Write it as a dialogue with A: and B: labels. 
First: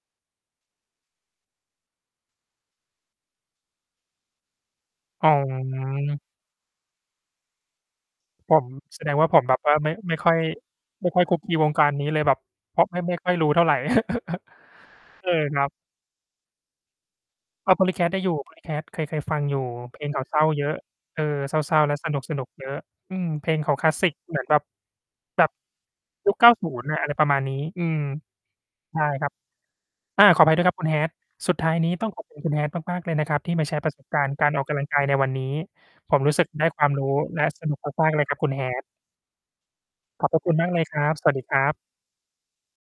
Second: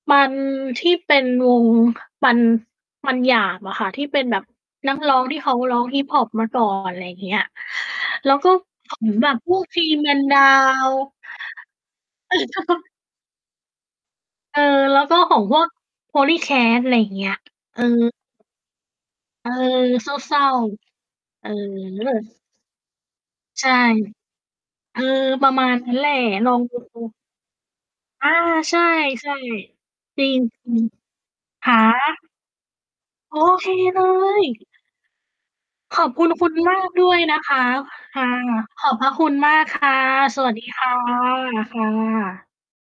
A: มัน ที่เป็นวง มัน มันหยาบอะค่ะ ที่เป็นแบบนัก ร้อง
B: อ๋อ
A: ที่เขาร้องฮิปฮอปมา ก่อน อะไรอย่างเงี้ย แล้วก็
B: ผม
A: อื้อ
B: แส
A: ฮื
B: ด
A: อ
B: งว
A: แ
B: ่
A: บ
B: า
A: บ
B: ผม
A: พ
B: แบ
A: ว
B: บ
A: ก
B: ว่าไม่
A: Three
B: ไม่
A: Man
B: ค่อย
A: Down
B: ไม่ค่อยคลุกคลีวงการนี้ เลยแบบ เพราะไม่ ไม่ค่อยรู้เท่าไร
A: เออ แล้วก็
B: เออ
A: ของพ
B: ค
A: ว
B: รั
A: ก
B: บ
A: Polycat อะไรอย่างเงี้ย
B: อะ
A: เออ
B: Polycat ได้อยู่ Polycat เคย เคยฟัง
A: เออ
B: อยู่ เพล
A: เ
B: งเขาเ
A: ศ
B: ศ
A: ร
B: ร
A: ้
B: ้า
A: า
B: เยอะ เออ
A: ๆ เอ
B: เศร้า ๆ และสน
A: อ
B: ุก ๆ เยอะ อืม เพลง
A: ใช
B: เข
A: ่
B: าคลาสสิกเหมือนแบบ
A: เออ
B: แบ
A: ปร
B: บ
A: ะมาณนั้นแหละ
B: ยุค เก
A: ล
B: ้า
A: อง
B: ศู
A: ด
B: นย์ น่ะ
A: ู
B: อะไร
A: ๆ
B: ประมาณนี้ อืม
A: อา ใช่
B: ใช่ครับ
A: ๆ จ
B: อ่
A: ร
B: า
A: ิง
B: ขออภัย
A: จ
B: ด้วย
A: ร
B: คร
A: ิ
B: ับค
A: ง
B: ุณ Hat สุดท
A: ฮ
B: ้า
A: ะ!
B: ยนี้ต้องขอบคุณ คุณ Hat มาก ๆ เลยนะค
A: โ
B: ร
A: อ
B: ับ ที่ม
A: เค
B: าแชร์ประ
A: เล
B: สบการณ์ก
A: ย
B: ารออกกำลังกายในวันนี้
A: ขอบ
B: ผ
A: ค
B: ม
A: ุณ
B: รู้ส
A: ค
B: ึ
A: ุ
B: ก
A: ณ
B: ได้
A: มา
B: ควา
A: ก
B: ม
A: ด
B: รู
A: ้ว
B: ้
A: ยน
B: แ
A: ะ
B: ละ
A: ค
B: ส
A: ะ
B: นุกมาก ๆ
A: ค
B: เล
A: ่ะ
B: ยครับคุณ
A: ข
B: Hat
A: อบพระคุณมาก ค่ะ
B: ขอบพ
A: ส
B: ระ
A: ว
B: ค
A: ั
B: ุ
A: ส
B: ณ
A: ดี
B: มากเ
A: ค
B: ลย
A: ่ะ
B: ครับ สวัสดีครั
A: ค
B: บ
A: ่ะ